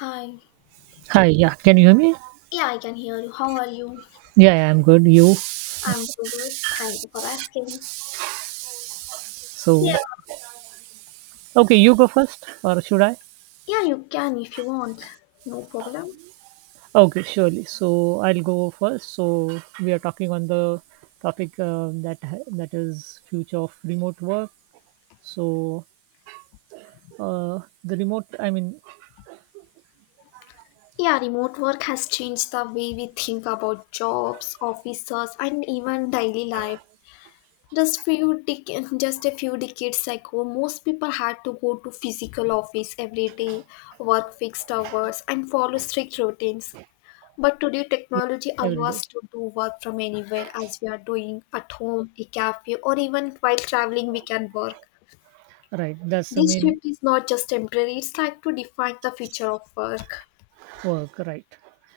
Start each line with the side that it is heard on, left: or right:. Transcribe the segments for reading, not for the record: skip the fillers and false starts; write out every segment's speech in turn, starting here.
left: Hi.
right: Hi, yeah, can you hear me?
left: Yeah, I can hear you. How are you?
right: Yeah, yeah, I'm good. You?
left: I'm too good. Thank you for asking.
right: So,
left: Yeah.
right: okay, you go first, or should I?
left: Yeah, you can if you want. No problem.
right: Okay, surely. So, I'll go first. So, we are talking on the topic that is future of remote work. So, the remote, I mean,
left: Yeah, remote work has changed the way we think about jobs, offices, and even daily life. Just a few decades ago, most people had to go to physical office every day, work fixed hours, and follow strict routines. But today,
right: yeah,
left: technology
right: every
left: allows
right: day,
left: us to do work from anywhere. As we are doing at home, a cafe, or even while traveling, we can work.
right: right? That's the
left: This
right: main
left: shift is not just temporary, it's like to define the future of work.
right: work, right.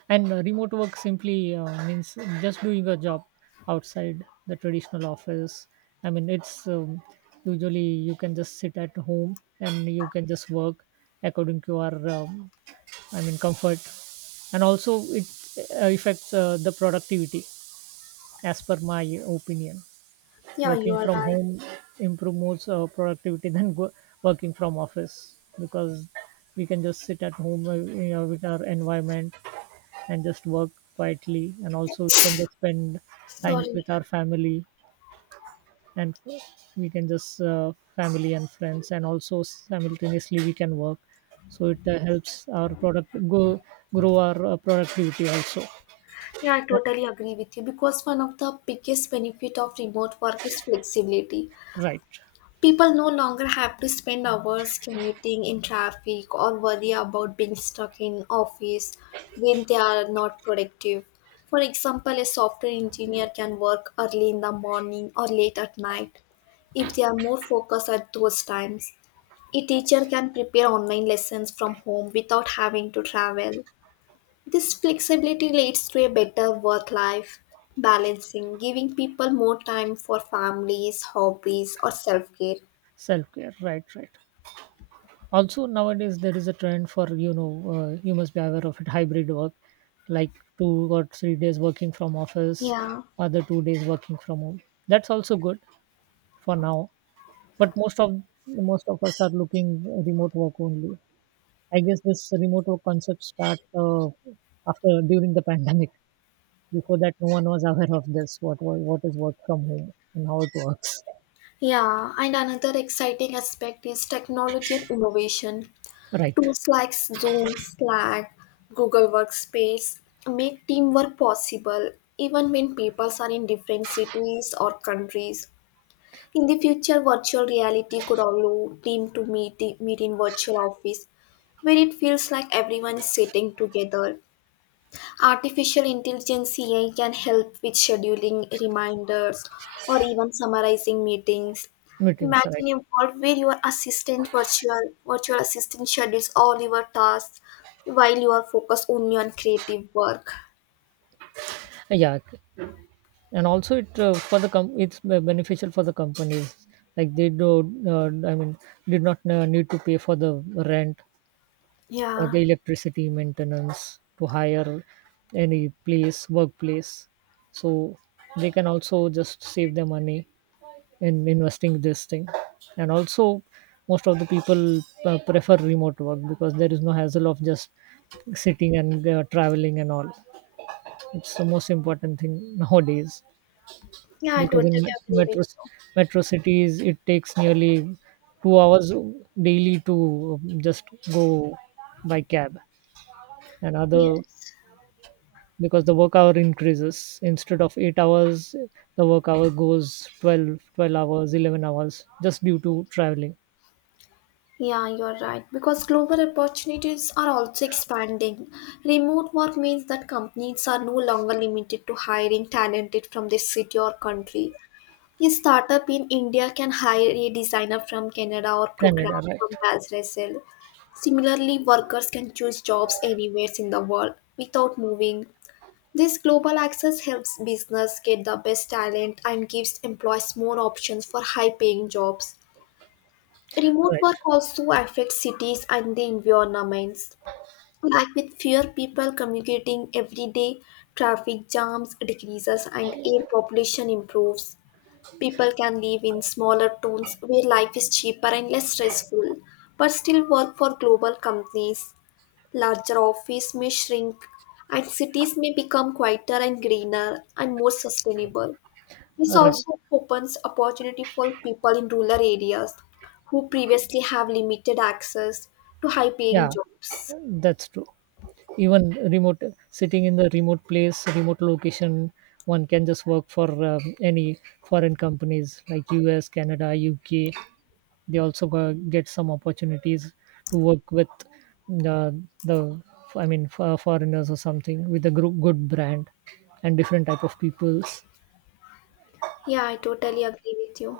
right: And remote work simply means just doing a job outside the traditional office. I mean, it's usually you can just sit at home and you can just work according to our I mean, comfort. And also, it affects the productivity as per my opinion.
left: Yeah,
right: Working
left: you are
right: from
left: right.
right: home improves productivity working from office, because we can just sit at home, with our environment, and just work quietly. And also, we can just spend time
left: Sorry.
right: with our family and we can just family and friends, and also simultaneously we can work. So it helps our product go grow our productivity also.
left: Yeah, I
right: That-
left: totally agree with you because one of the biggest benefit of remote work is flexibility.
right: right,
left: People no longer have to spend hours commuting in traffic or worry about being stuck in office when they are not productive. For example, a software engineer can work early in the morning or late at night if they are more focused at those times. A teacher can prepare online lessons from home without having to travel. This flexibility leads to a better work life balancing, giving people more time for families, hobbies, or self care.
right: self-care, right, right. Also, nowadays there is a trend for you must be aware of it, hybrid work, like 2 or 3 days working from office,
left: Yeah,
right: other 2 days working from home. That's also good for now. But most of us are looking remote work only. I guess this remote work concept start after during the pandemic. Before that, no one was aware of this. What is work from home and how it works?
left: yeah, and another exciting aspect is technology of innovation.
right: Right,
left: Tools like Zoom, Slack, Google Workspace make teamwork possible even when people are in different cities or countries. In the future, virtual reality could allow team to meet in virtual office where it feels like everyone is sitting together. Artificial intelligence AI can help with scheduling reminders or even summarizing meetings.
right: meetings. Right.
left: Imagine a world where your assistant virtual assistant schedules all your tasks while you are focused only on creative work.
right: Yeah, and also it for the com- it's be- beneficial for the companies. Like, I mean, did not need to pay for the rent or
left: Yeah.
right: the electricity maintenance to hire any place workplace. So they can also just save their money in investing this thing. And also, most of the people prefer remote work because there is no hassle of just sitting and traveling and all. It's the most important thing nowadays,
left: Yeah, I
right: because
left: totally
right: in
left: agree
right: metro
left: with you.
right: metro cities it takes nearly 2 hours daily to just go by cab and other,
left: Yes.
right: because the work hour increases. Instead of 8 hours, the work hour goes twelve hours, 11 hours, just due to traveling.
left: Yeah, you're right. Because global opportunities are also expanding. Remote work means that companies are no longer limited to hiring talented from their city or country. A startup in India can hire a designer from Canada or program
right: Canada, right,
left: from Brazil. Similarly, workers can choose jobs anywhere in the world without moving. This global access helps business get the best talent and gives employees more options for high paying jobs. Remote
right: right,
left: work also affects cities and the environments. Like with fewer people communicating every day, traffic jams decreases and air population improves. People can live in smaller towns where life is cheaper and less stressful, but still work for global companies. Larger offices may shrink, and cities may become quieter and greener and more sustainable. This
right: right.
left: also opens opportunity for people in rural areas who previously have limited access to high-paying
right: Yeah,
left: jobs.
right: that's true. Even remote, sitting in the remote place, remote location, one can just work for any foreign companies like US, Canada, UK. They also get some opportunities to work with the the I mean, for foreigners or something, with a group, good brand, and different type of peoples.
left: Yeah, I totally agree with you.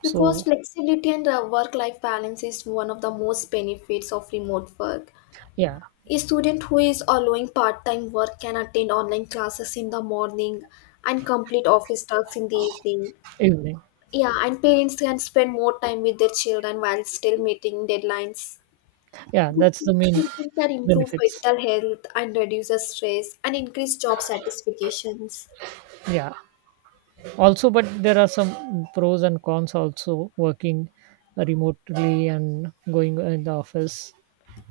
left: Because
right: So
left: flexibility and work life balance is one of the most benefits of remote work.
right: yeah,
left: A student who is allowing part time work can attend online classes in the morning and complete office tasks in the evening.
right: everything.
left: Yeah, and parents can spend more time with their children while still meeting deadlines.
right: Yeah,
left: This
right: that's the main
left: flexibility can improve
right: benefits.
left: mental health and reduce the stress and increase job satisfactions.
right: Yeah. Also, but there are some pros and cons, also working remotely and going in the office.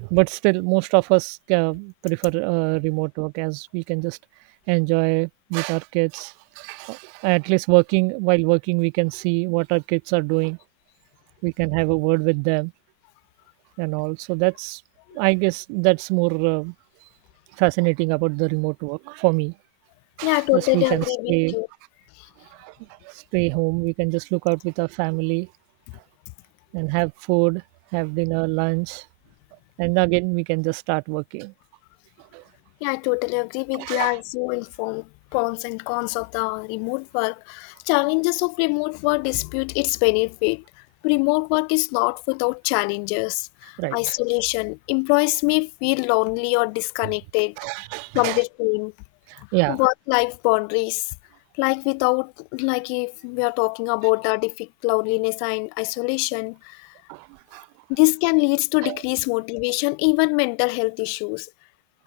right: But still, most of us prefer remote work, as we can just enjoy with our kids. At least working while working we can see what our kids are doing. We can have a word with them and all. So that's I guess that's more fascinating about the remote work for me.
left: Yeah, I
right: Just we
left: totally
right: can
left: agree with
right: stay
left: you.
right: stay home. We can just look out with our family and have food, have dinner, lunch, and again we can just start working.
left: Yeah, I totally agree with you as you inform pros and cons of the remote work. Challenges of remote work dispute its benefit. Remote work is not without challenges.
right: Right,
left: Isolation. Employees may feel lonely or disconnected from their team.
right: yeah.
left: Work life boundaries. Like if we are talking about the difficult loneliness and isolation, this can lead to decreased motivation, even mental health issues,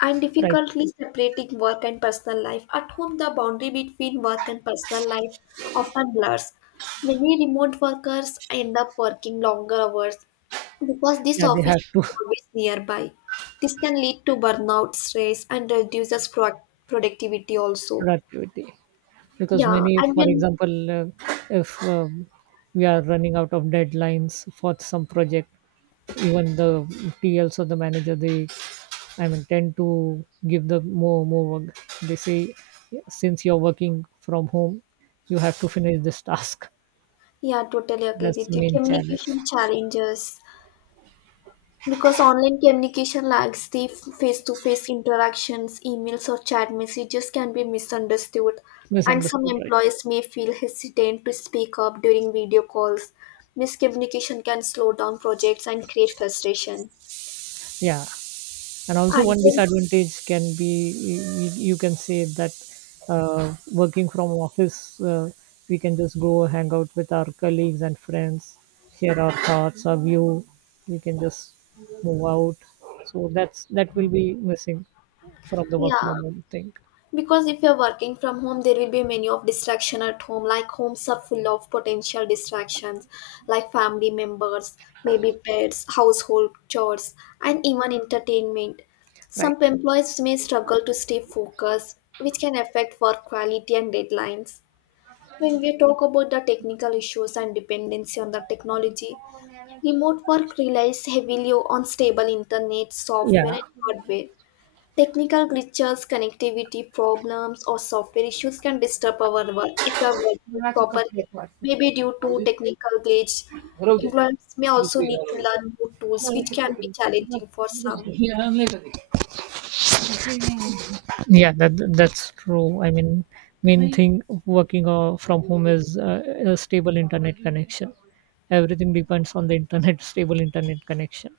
left: and
right: Right,
left: difficultly separating work and personal life. At home, the boundary between work and personal life often blurs. Many remote workers end up working longer hours because this
right: yeah, they
left: office
right: have to.
left: is always nearby. This can lead to burnout, stress, and reduces productivity also.
right: Productivity. Because
left: Yeah,
right: many,
left: and
right: for
left: when
right: example, if we are running out of deadlines for some project, even the tls or the manager, they, I mean, tend to give the more work. They say, since you're working from home, you have to finish this task.
left: yeah, totally agree
right: That's the
left: with you.
right: main challenge.
left: Communication challenges. Because online communication lacks the face to face interactions, emails or chat messages can be misunderstood, and some
right: Misunderstood, right.
left: employees may feel hesitant to speak up during video calls. Miscommunication can slow down projects and create frustration.
right: Yeah. And also,
left: And
right: one
left: when,
right: disadvantage can be, you can say that working from office, we can just go hang out with our colleagues and friends, share our thoughts, our view. We can just move out. So that will be missing from the work
left: yeah,
right: from home thing,
left: because if you're working from home, there will be many of distraction at home. Like homes are full of potential distractions, like family members, maybe pets, household chores, and even entertainment. Some
right: right?
left: employees may struggle to stay focused, which can affect work quality and deadlines. When we talk about the technical issues and dependency on the technology, remote work relies heavily on stable internet, software,
right: Yeah.
left: and hardware. Technical glitches, connectivity problems, or software issues can disturb our work if we are working properly. Maybe due to technical glitch, employees may also need to learn new tools, which can be challenging for some.
right: Yeah, that's true. I mean, main thing, working from home is a stable internet connection. Everything depends on the internet stable internet connection.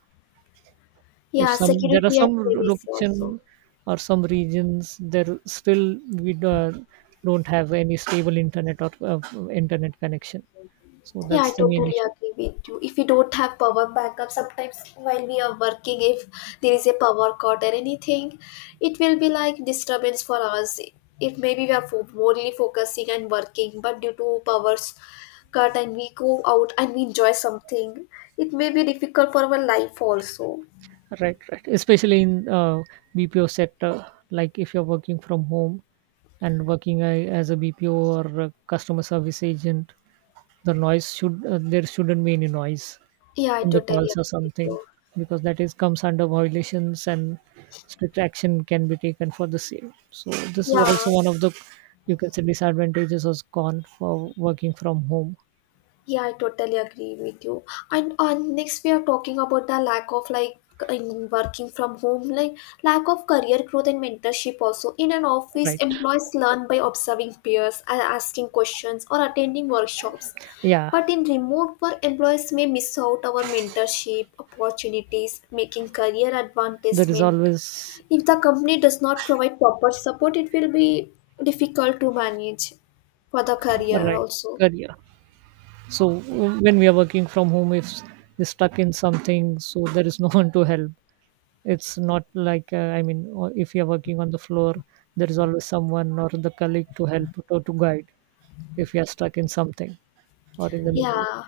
right: If
left: Yeah,
right: some There are
left: security and
right: some
left: privacy also.
right: location or some regions there, still don't have any stable internet or internet connection. So
left: Yeah, I
right: that's the main
left: totally
right: issue.
left: agree with you. If we don't have power backup, sometimes while we are working, if there is a power cut or anything, it will be like disturbance for us. If maybe we are only focusing and working, but due to powers cut and we go out and we enjoy something, it may be difficult for our life also.
right: Right, right, especially in BPO sector. Like, if you're working from home and working as a BPO or a customer service agent, there shouldn't be any noise
left: Yeah, I
right: in the
left: totally
right: calls or
left: agree with
right: something,
left: you.
right: because that is comes under violations and strict action can be taken for the same. So this is
left: Yeah,
right: also one of the, you can say, disadvantages or con for working from home.
left: yeah, I totally agree with you. And next, we are talking about the lack of like in working from home, like lack of career growth and mentorship. Also, in an office,
right: Right,
left: employees learn by observing peers, asking questions, or attending workshops.
right: yeah,
left: But in remote work, employees may miss out our mentorship opportunities, making career
right: there is
left: advancement.
right: always.
left: If the company does not provide proper support, it will be difficult to manage for the career
right: Right,
left: also.
right: career. So when we are working from home, if we're stuck in something, so there is no one to help. It's not like I mean, or if you're working on the floor, there is always someone or the colleague to help or to guide if you are stuck in something or in the middle.
left: Yeah.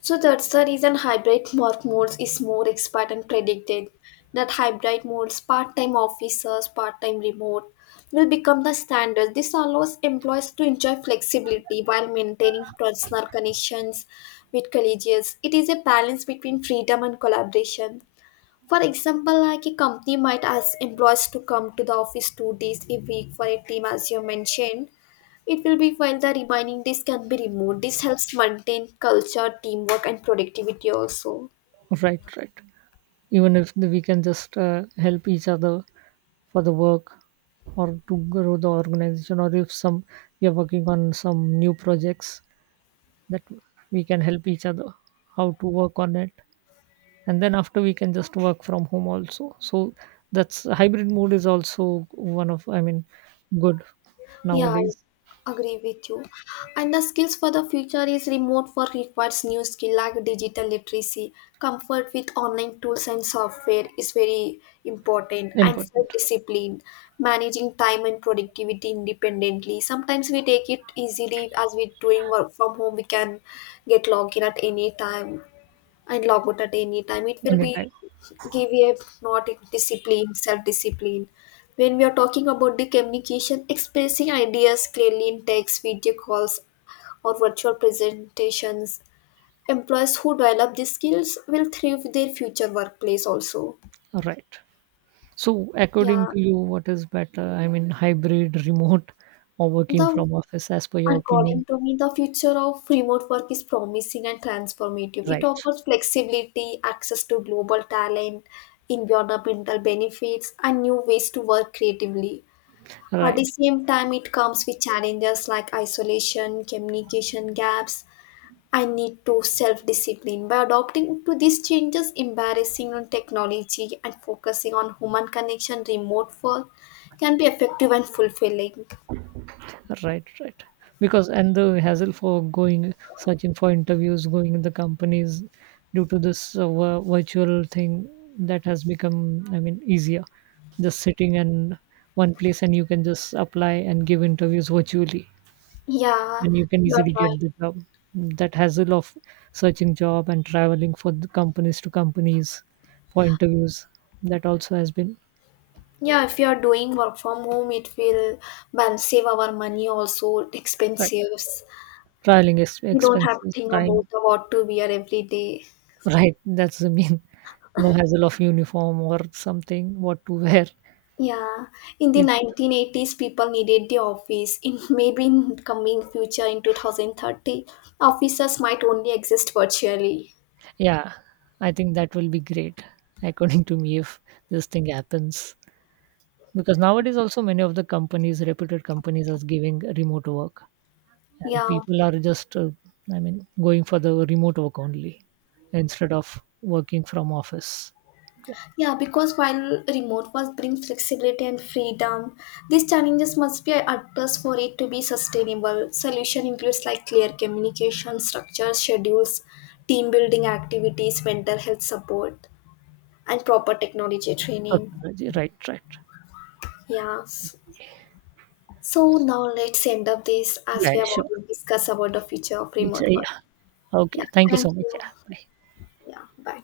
left: So that's the reason hybrid work modes is more expert and predicted. That hybrid modes, part-time officers, part-time remote, will become the standard. This allows employees to enjoy flexibility while maintaining personal connections with colleagues. It is a balance between freedom and collaboration. For example, like a company might ask employees to come to the office two days a week for a team, as you mentioned. It will be while the remaining days can be remote. This helps maintain culture, teamwork, and productivity also.
right: Right, right. Even if the- we can just help each other for the work or to grow the organization, or if some we are working on some new projects, that we can help each other how to work on it, and then after we can just work from home also. So that's hybrid mode is also one of, I mean, good
left: Yeah,
right: nowadays.
left: I agree with you. And the skills for the future is remote work requires new skill like digital literacy. Comfort with online tools and software is very important and
right: Important.
left: self-discipline, managing time and productivity independently. Sometimes we take it easily as we doing work from home, we can get logged in at any time and log out at any time. It will
right: Anytime.
left: be give a not in discipline, self discipline. When we are talking about the communication, expressing ideas clearly in text, video calls, or virtual presentations, employees who develop these skills will thrive in their future workplace also.
right: All right. So according
left: Yeah,
right: to you, what is better, I mean, hybrid, remote, or working
left: the
right: from office, as per your opinion?
left: according to me, the future of remote work is promising and transformative. It
right: Right,
left: offers flexibility, access to global talent, environmental benefits, and new ways to work creatively. At the
right: right.
left: same time, it comes with challenges like isolation, communication gaps, and need to self discipline. By adopting to these changes, embarrassing on technology, and focusing on human connection, remote work can be effective and fulfilling.
right: Right, right. Because, and the hassle for going searching for interviews, going in the companies due to this virtual thing that has become, I mean, easier. Just sitting in one place and you can just apply and give interviews virtually,
left: Yeah,
right: and you can
left: you're
right: easily
left: right.
right: get the job. That hassle of searching job and traveling for the companies to companies for interviews, that also has been.
left: Yeah, if you are doing work from home, it will well, save our money also,
right: Right.
left: expenses.
right: Traveling
left: You don't have to
right: expenses,
left: think
right: time.
left: about the what to wear every day.
right: Right, that's the mean. No hassle of uniform or something, what to wear.
left: Yeah, in the
right: You can
left: 1980s, people needed the office. In maybe in coming future, in 2030, offices might only exist virtually.
right: Yeah, I think that will be great, according to me, if this thing happens. Because nowadays, also, many of the companies, reputed companies, are giving remote work, and
left: Yeah,
right: people are just, I mean, going for the remote work only instead of working from office. Yeah,
left: yeah, because while remote work brings flexibility and freedom, these challenges must be addressed for it to be sustainable. Solution includes like clear communication, structures, schedules, team building activities, mental health support, and proper technology training.
right: technology, right, right.
left: Yeah. So now let's end up this
right: Yeah,
left: as we
right: yeah,
left: have
right: sure.
left: already discussed about the future of
right: It's,
left: remote work.
right: yeah.
left: Yeah,
right: Okay, thank you
left: thank
right: so much. Yeah,
left: you.
right: bye.
left: Yeah, bye.